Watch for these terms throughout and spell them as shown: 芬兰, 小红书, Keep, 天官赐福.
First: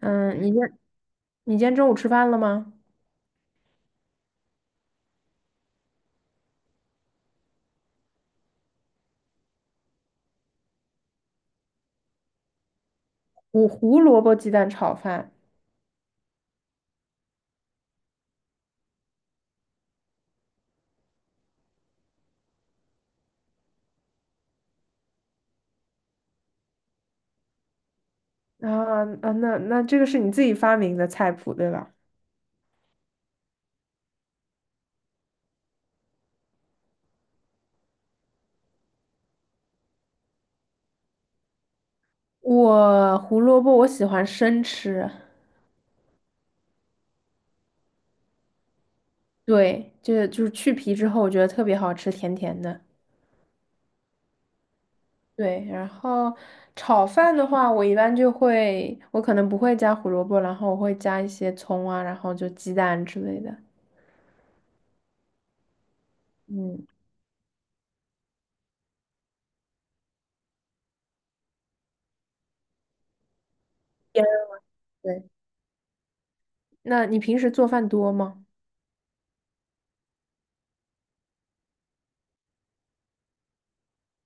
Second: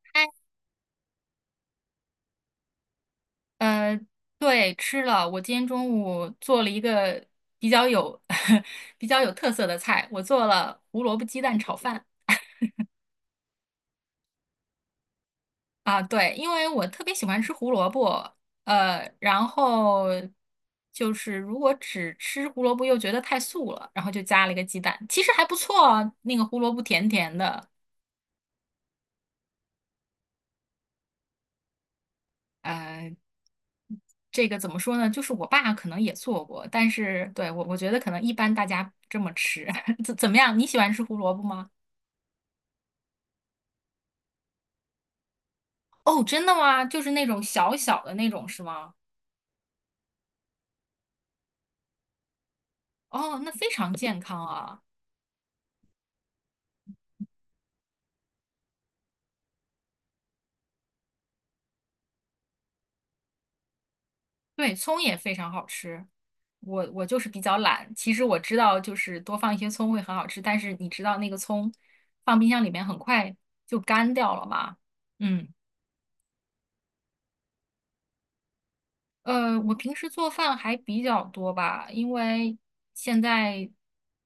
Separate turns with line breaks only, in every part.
嗯，你今你今天中午吃饭了吗？
呃，对，吃了。我今天中午做了一个比较有 比较有特色的菜，我做了胡萝卜鸡蛋炒饭
我胡萝卜鸡蛋炒饭
啊。对，因为我特别喜欢吃胡萝卜，然后就是如果只吃胡萝卜又觉得太素了，然后就加了一个鸡蛋，其实还不错啊，那个胡萝卜甜甜的。
啊啊，那这个是你自己发明的菜谱对吧？
呃，这个怎么说呢？就是我爸可能也做过，但是对我，我觉得可能一般大家不这么吃。怎么样？你喜欢吃胡萝卜吗？
我胡萝卜我喜欢生吃，
哦，真的吗？就是那种小小的那种是吗？
对，就是去皮之后我觉得特别好吃，甜甜的。
哦，那非常健康啊。
对，然后炒饭的话，我一般就会，我可能不会加胡萝卜，然后我会加一些葱啊，然后就鸡蛋之类的。
对，葱也非常好吃。
嗯，
我就是比较懒，其实我知道就是多放一些葱会很好吃，但是你知道那个葱放冰箱里面很快就干掉了嘛。
对，
嗯，
那你平时做饭多吗？
我平时做饭还比较多吧，因为现在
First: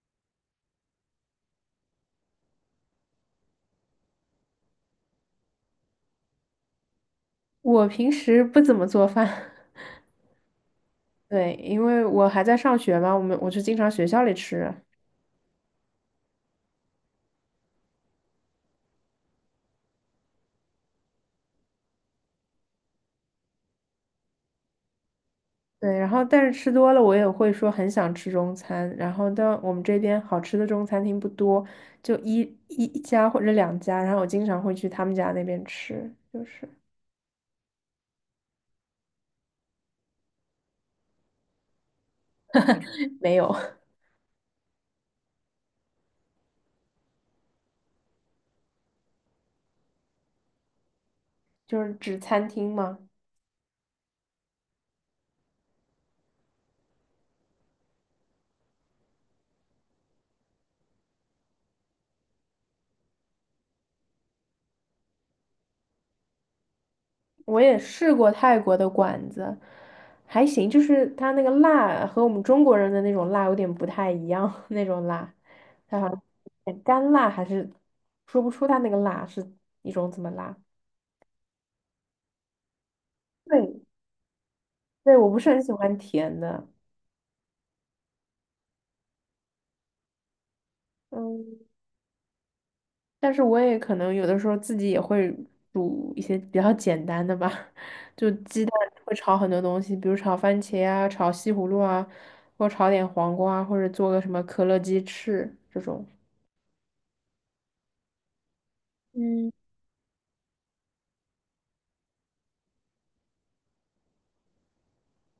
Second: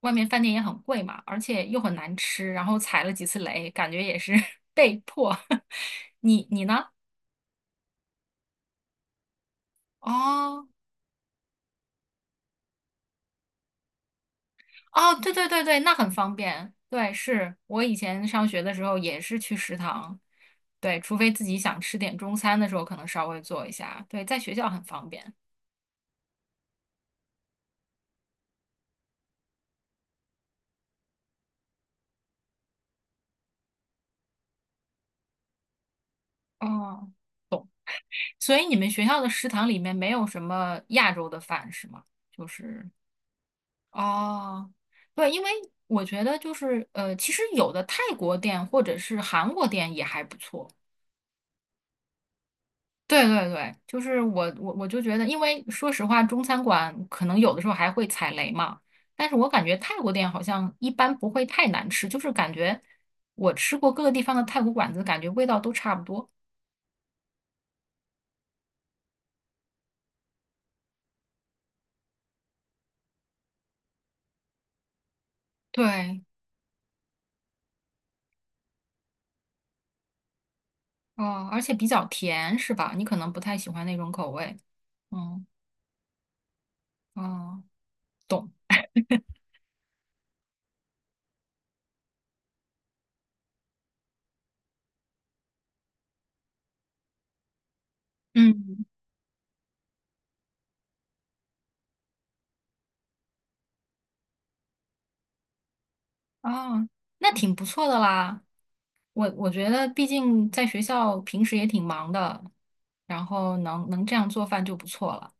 外面饭店也很贵嘛，而且又很难吃，然后踩了几次雷，感觉也是 被迫。你呢？
我平时不怎么做饭。
哦。
对，因为我还在上学嘛，我就经常学校里吃。
哦，对对对对，那很方便。对，是我以前上学的时候也是去食堂，对，除非自己想吃点中餐的时候，可能稍微做一下。对，在学校很方便。
对，然后但是吃多了，我也会说很想吃中餐。然后但我们这边好吃的中餐厅不多，就一家或者两家。然后我经常会去他们家那边吃，就是
哦，所以你们学校的食堂里面没有什么亚洲的饭是吗？就是，
没有，
哦，对，因为我觉得就是其实有的泰国店或者是韩国店也还不错。
就是指餐厅嘛。
对对对，就是我就觉得，因为说实话，中餐馆可能有的时候还会踩雷嘛，但是我感觉泰国店好像一般不会太难吃，就是感觉我吃过各个地方的泰国馆子，感觉味道都差不多。
我也试过泰国的馆子，还行，就是它那个辣和我们中国人的那种辣有点不太一样，那种辣，它好
对，
像有点干辣，还是说不出它那个辣是一种怎么辣。
哦，而且比较甜，是吧？你可能不太喜
对，
欢那种口味。
对，我不
嗯，
是很喜欢甜的。
哦，懂。
嗯，但是我也可能有的时候自己也会煮一些比较简单的吧。就鸡蛋
嗯，
会炒很多东西，比如炒番茄啊，炒西葫芦啊，或炒点黄瓜，或者做个什么可乐鸡翅这种。
啊，那挺不错的啦。我
嗯，
觉得，毕竟在学校平时也挺忙的，然后能这样做饭就不错了。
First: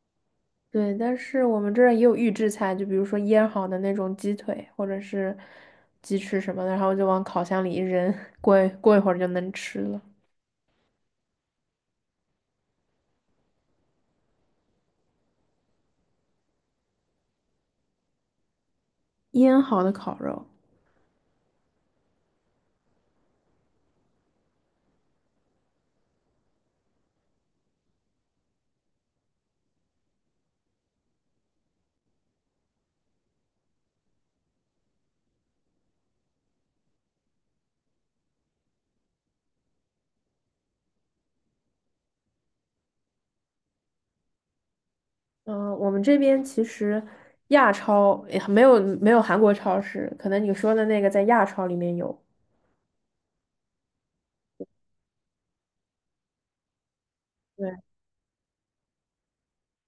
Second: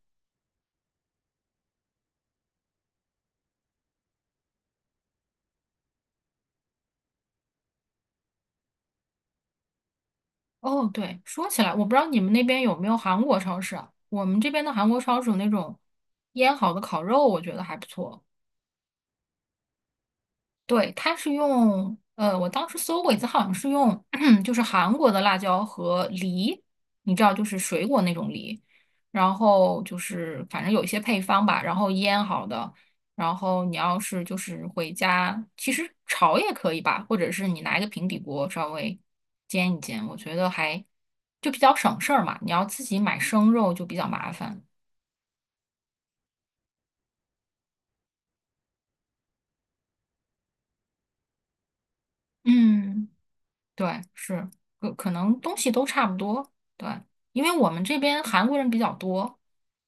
对，但是我们这儿也有预制菜，就比如说腌好的那种鸡腿或者是鸡翅什么的，然后就往烤箱里一扔，过一会儿就能吃了。
哦，对，说起来，我不知道你们那边有没有韩国超市啊？我们这边的韩国超市有那种腌好的烤肉，我觉得还不错。
腌好的烤肉，
对，它是用，我当时搜过一次，好像是用 就是韩国的辣椒和梨，你知道，就是水果那种梨，然后就是反正有一些配方吧，然后腌好的，然后你要是就是回家，其实炒也可以吧，或者是你拿一个平底锅稍微煎一煎，我觉得还就比较省事儿嘛，你要自己买生肉就比较麻烦，
嗯、我们这边其实亚超也没有韩国超市，可能你说的那个在亚超里面有。
嗯。对，是，可能东西都差不多。对，因为我
对，
们这边韩国人比较多，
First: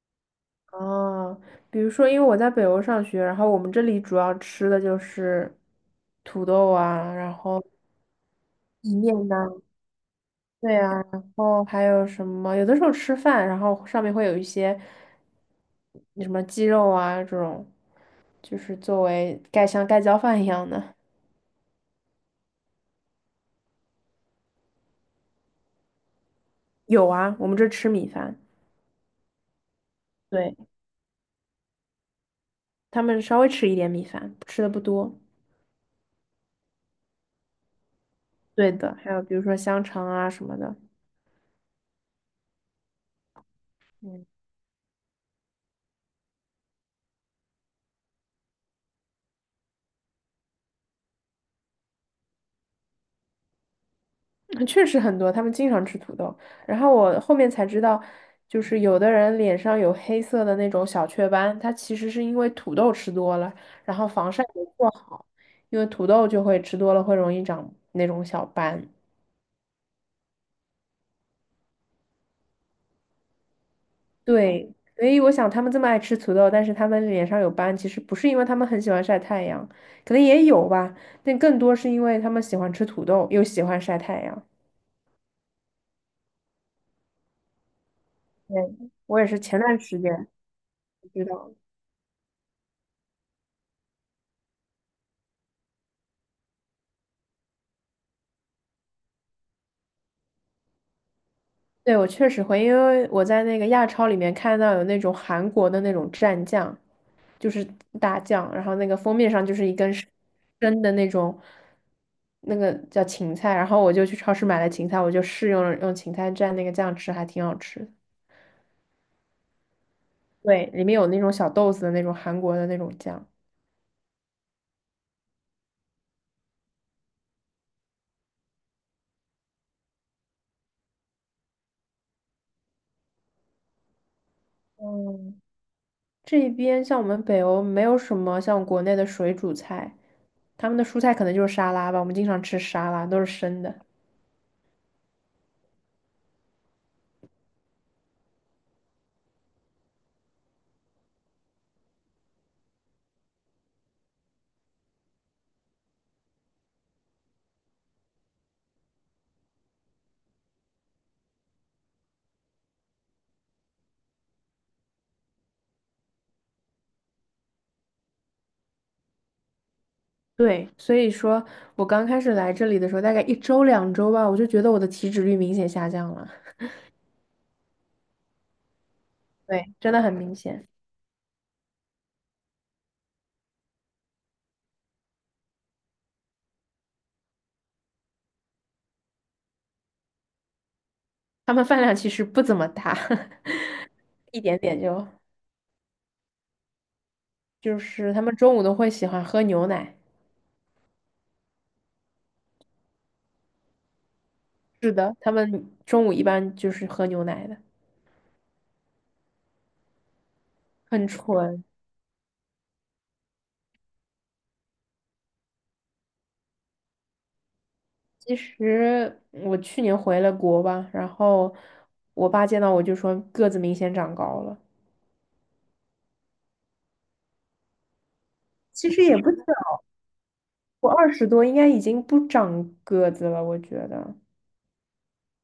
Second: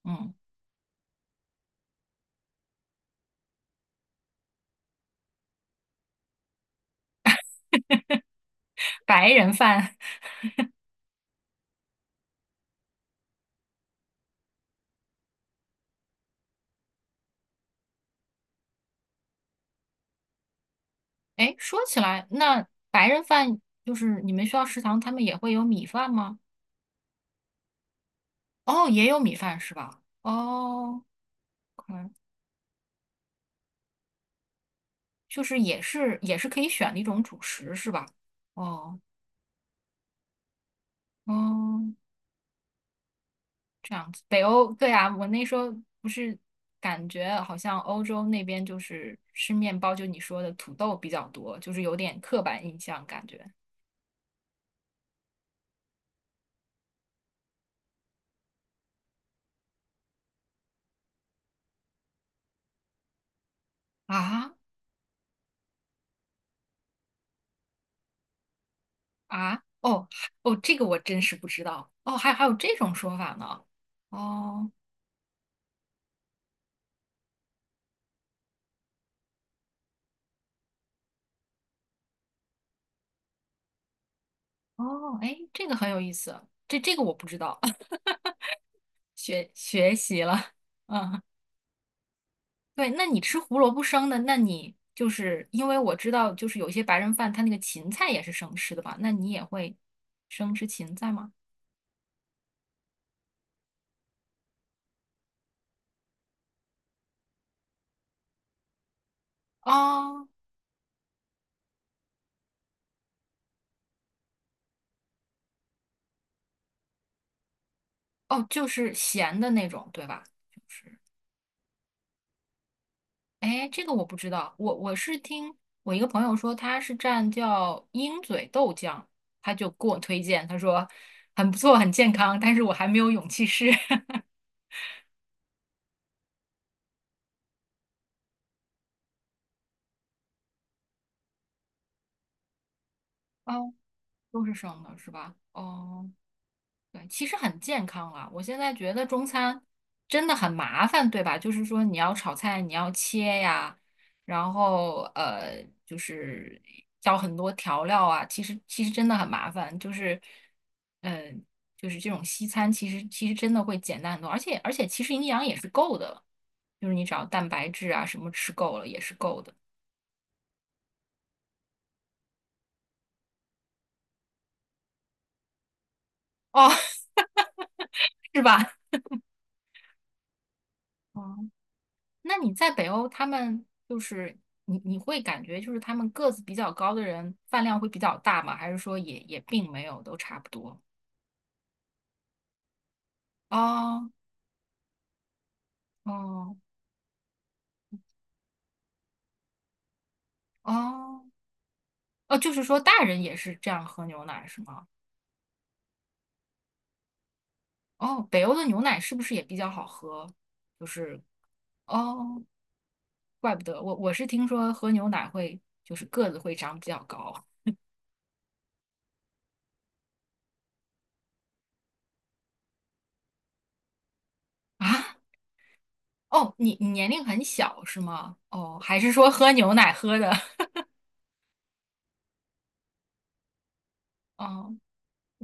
嗯，
哦，比如说，因为我在北欧上学，然后我们这里主要吃的就是土豆啊，然后意面
白人
呐。
饭。
对呀，然后还有什么？有的时候吃饭，然后上面会有一些什么鸡肉啊，这种就是作为盖像盖浇饭一样的。
哎，说起来，那白人饭就是你们学校食堂他们也会有米饭吗？
有啊，我们这吃米饭，
哦，也有米饭是吧？
对，
哦，可能
他们稍微吃一点米饭，吃的不多。
就是也是可以选的一种主食是吧？
对的，
哦
还有比如说香肠啊什么的。
哦，这样子，北欧，对啊，我那时候不是，感觉好像欧洲那边就是吃面包，就你说的土豆比较多，就是有点刻板印象感觉。
确实很多，他们经常吃土豆。然后我后面才知道，就是有的人脸上有黑色的那种小雀斑，它其实是因为土豆吃多了，然后防晒
啊
没做好，因为土豆就会吃多了会容易长那种小斑。
啊，哦哦，这个我真是不知道哦，还有这种说法呢。哦
对，所以我想他们这么爱吃土豆，但是他们脸上有斑，其实不是因为他们很喜欢晒太阳，可能也有吧，但更多是因为他们喜欢吃土豆，又喜欢晒太阳。
哦，哎，这个很有意思，这个我不知道。
对，我也是
学
前段
学
时
习
间
了，嗯。
知道。
对，那你吃胡萝卜生的，那你就是因为我知道，就是有些白人饭他那个芹菜也是生吃的吧？那你也会生吃芹菜吗？
对，我确实会，因为我在那个亚超里面看到有那种韩国的那种蘸酱，就是大酱，然后那个封面上就是一根生
啊，
生的那种，那个叫芹菜，然后我就去超市买了芹菜，我就试用了用芹菜蘸那个酱吃，还挺好吃的。
哦，就是咸的那种，对吧？就
对，里面
是，
有那种小豆子的那种韩国的那种酱。
哎，这个我不知道，我是听我一个朋友说，他是蘸叫鹰嘴豆酱，他就给我推荐，他说很不错，很健康，但是我还没有勇气试。
嗯，这边像我们北欧没有什么像国内的水煮菜，他们的蔬菜可能就是沙拉吧，我们经常吃沙拉，都是生
哦，
的。
都是生的，是吧？哦。对，其实很健康啊！我现在觉得中餐真的很麻烦，对吧？就是说你要炒菜，你要切呀，然后就是要很多调料啊。其实真的很麻烦，就是嗯，就是这种西餐，其实真的会简单很多，而且其实营养也是够的，就是你只要蛋白质啊什么吃够了也是够的。
对，所以说我刚开始来这里的时候，大概一周两周吧，我就觉得我的体脂率明显下降了。
哦，是吧？
对，真的很明显。
那你在北欧，他们就是你会感觉就是他们个子比较高的人饭量会比较大吗？还是说也并没有，都差不多？
他们饭量其实不怎么大。
哦
一点点就，
哦
就是他们中午都会喜欢喝牛奶。
哦哦，就是说大人也是这样喝牛奶是吗？
是的，他们中午一般就是喝牛奶的，
哦，北欧的牛奶是不是也比较好喝？就
很
是
纯。
哦，怪不得我是听说喝牛奶会就是个子会长比较高
其实我去年回了国吧，然后我爸见到我就说个子明显长高了。
啊。哦，你年龄很小是吗？哦，
其
还
实
是
也
说
不是，
喝牛奶喝的？
我20多应该已经不长个子了，我觉得。
哦。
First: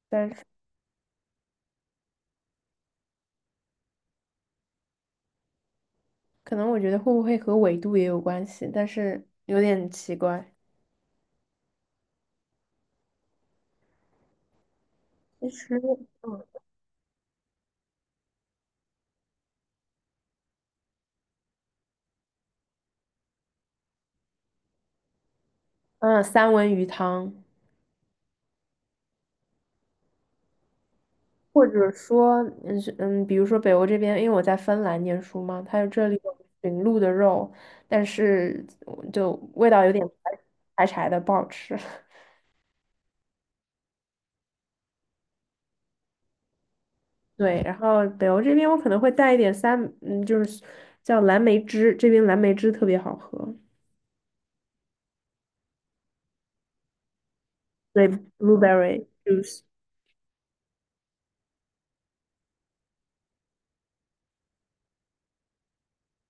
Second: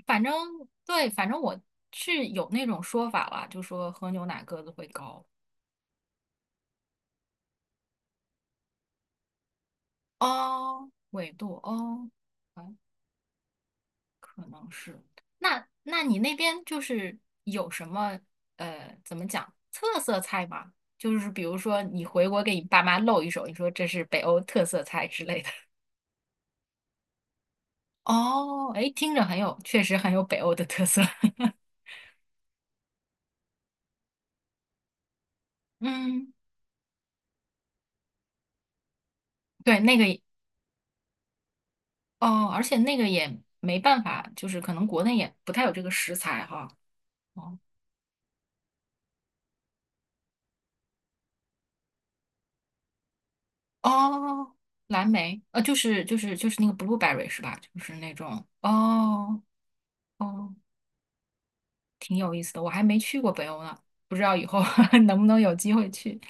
反
但
正
是。
对，反正我是有那种说法啦，就说喝牛奶个子会高。
可能我觉得会不会和纬度也有关系，但是有点奇怪。
哦，纬度哦，哎，可能是。
其
那
实，
那你那
嗯，
边就是有什么怎么讲特色菜吗？就是比如说你回国给你爸妈露一手，你说这是北欧特色菜之类的。
嗯，三文鱼汤。
哦，哎，听着很有，确实很有北欧的特色。
或者说，比如说北欧这边，因为我在芬兰念书嘛，它 有这里
嗯，
有驯鹿的肉，但是就味
对，
道有
那
点
个也，
柴柴的，不好吃。
哦，而且那个也没办法，就是可能国内也不太有这个食材哈。哦，
对，然后北欧这边我可能会带一点就是叫蓝莓汁，这边蓝莓汁特别好喝，
哦，蓝莓，就是那个 blueberry 是吧？就是
对
那种，
，blueberry
哦
juice。
哦，挺有意思的，我还没去过北欧呢，不知道以后 能不能有机会去。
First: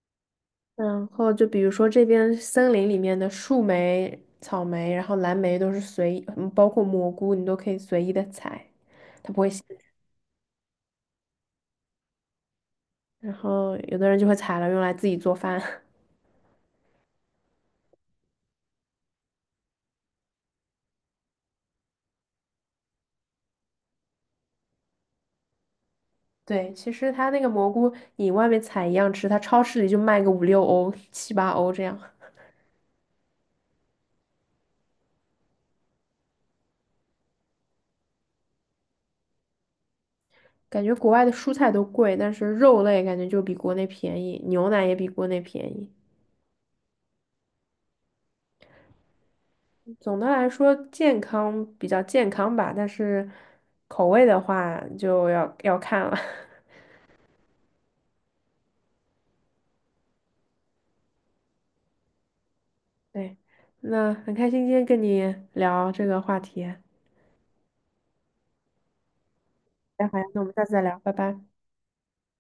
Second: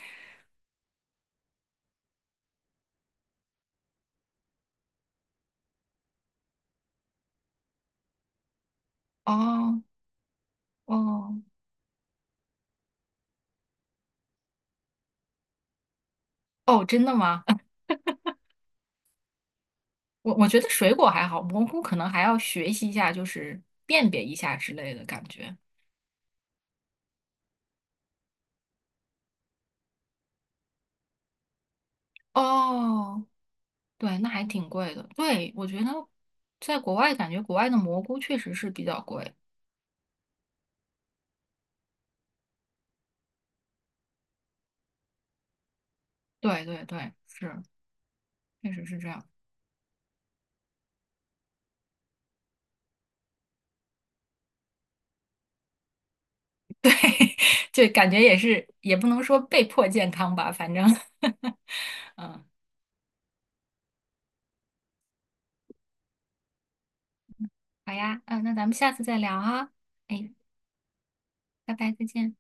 然后就比如说这边森林里面的树莓、草莓，然后蓝莓都是随意包括蘑菇，你都可以随意的采，它不会限。
哦哦
然后有的人就会采了用来自己做饭。
哦，真的吗？我觉得水果还好，蘑菇可能还要学习一下，就是辨别一下之类的感觉。
对，其实它那个蘑菇你外面采一样吃，它超市里就卖个五六欧、七八欧这样。
哦，对，那还挺贵的。对，我觉得在国外感觉国外的蘑菇确实是比较贵。
感觉国外的蔬菜都贵，但是肉类感觉就比国内便宜，牛奶也比国内便宜。
对对对，是，确实是这样。
总的来说，健康比较健康吧，但是口味的话就要看了。
对，就感觉也是，也不能说被迫健康吧，反正，嗯，
对，那很开心今天跟你聊这个话题。
好呀，嗯，那咱们下次再聊啊，
那好呀，
哎，
那我们下次再聊，拜拜。
拜拜，再见。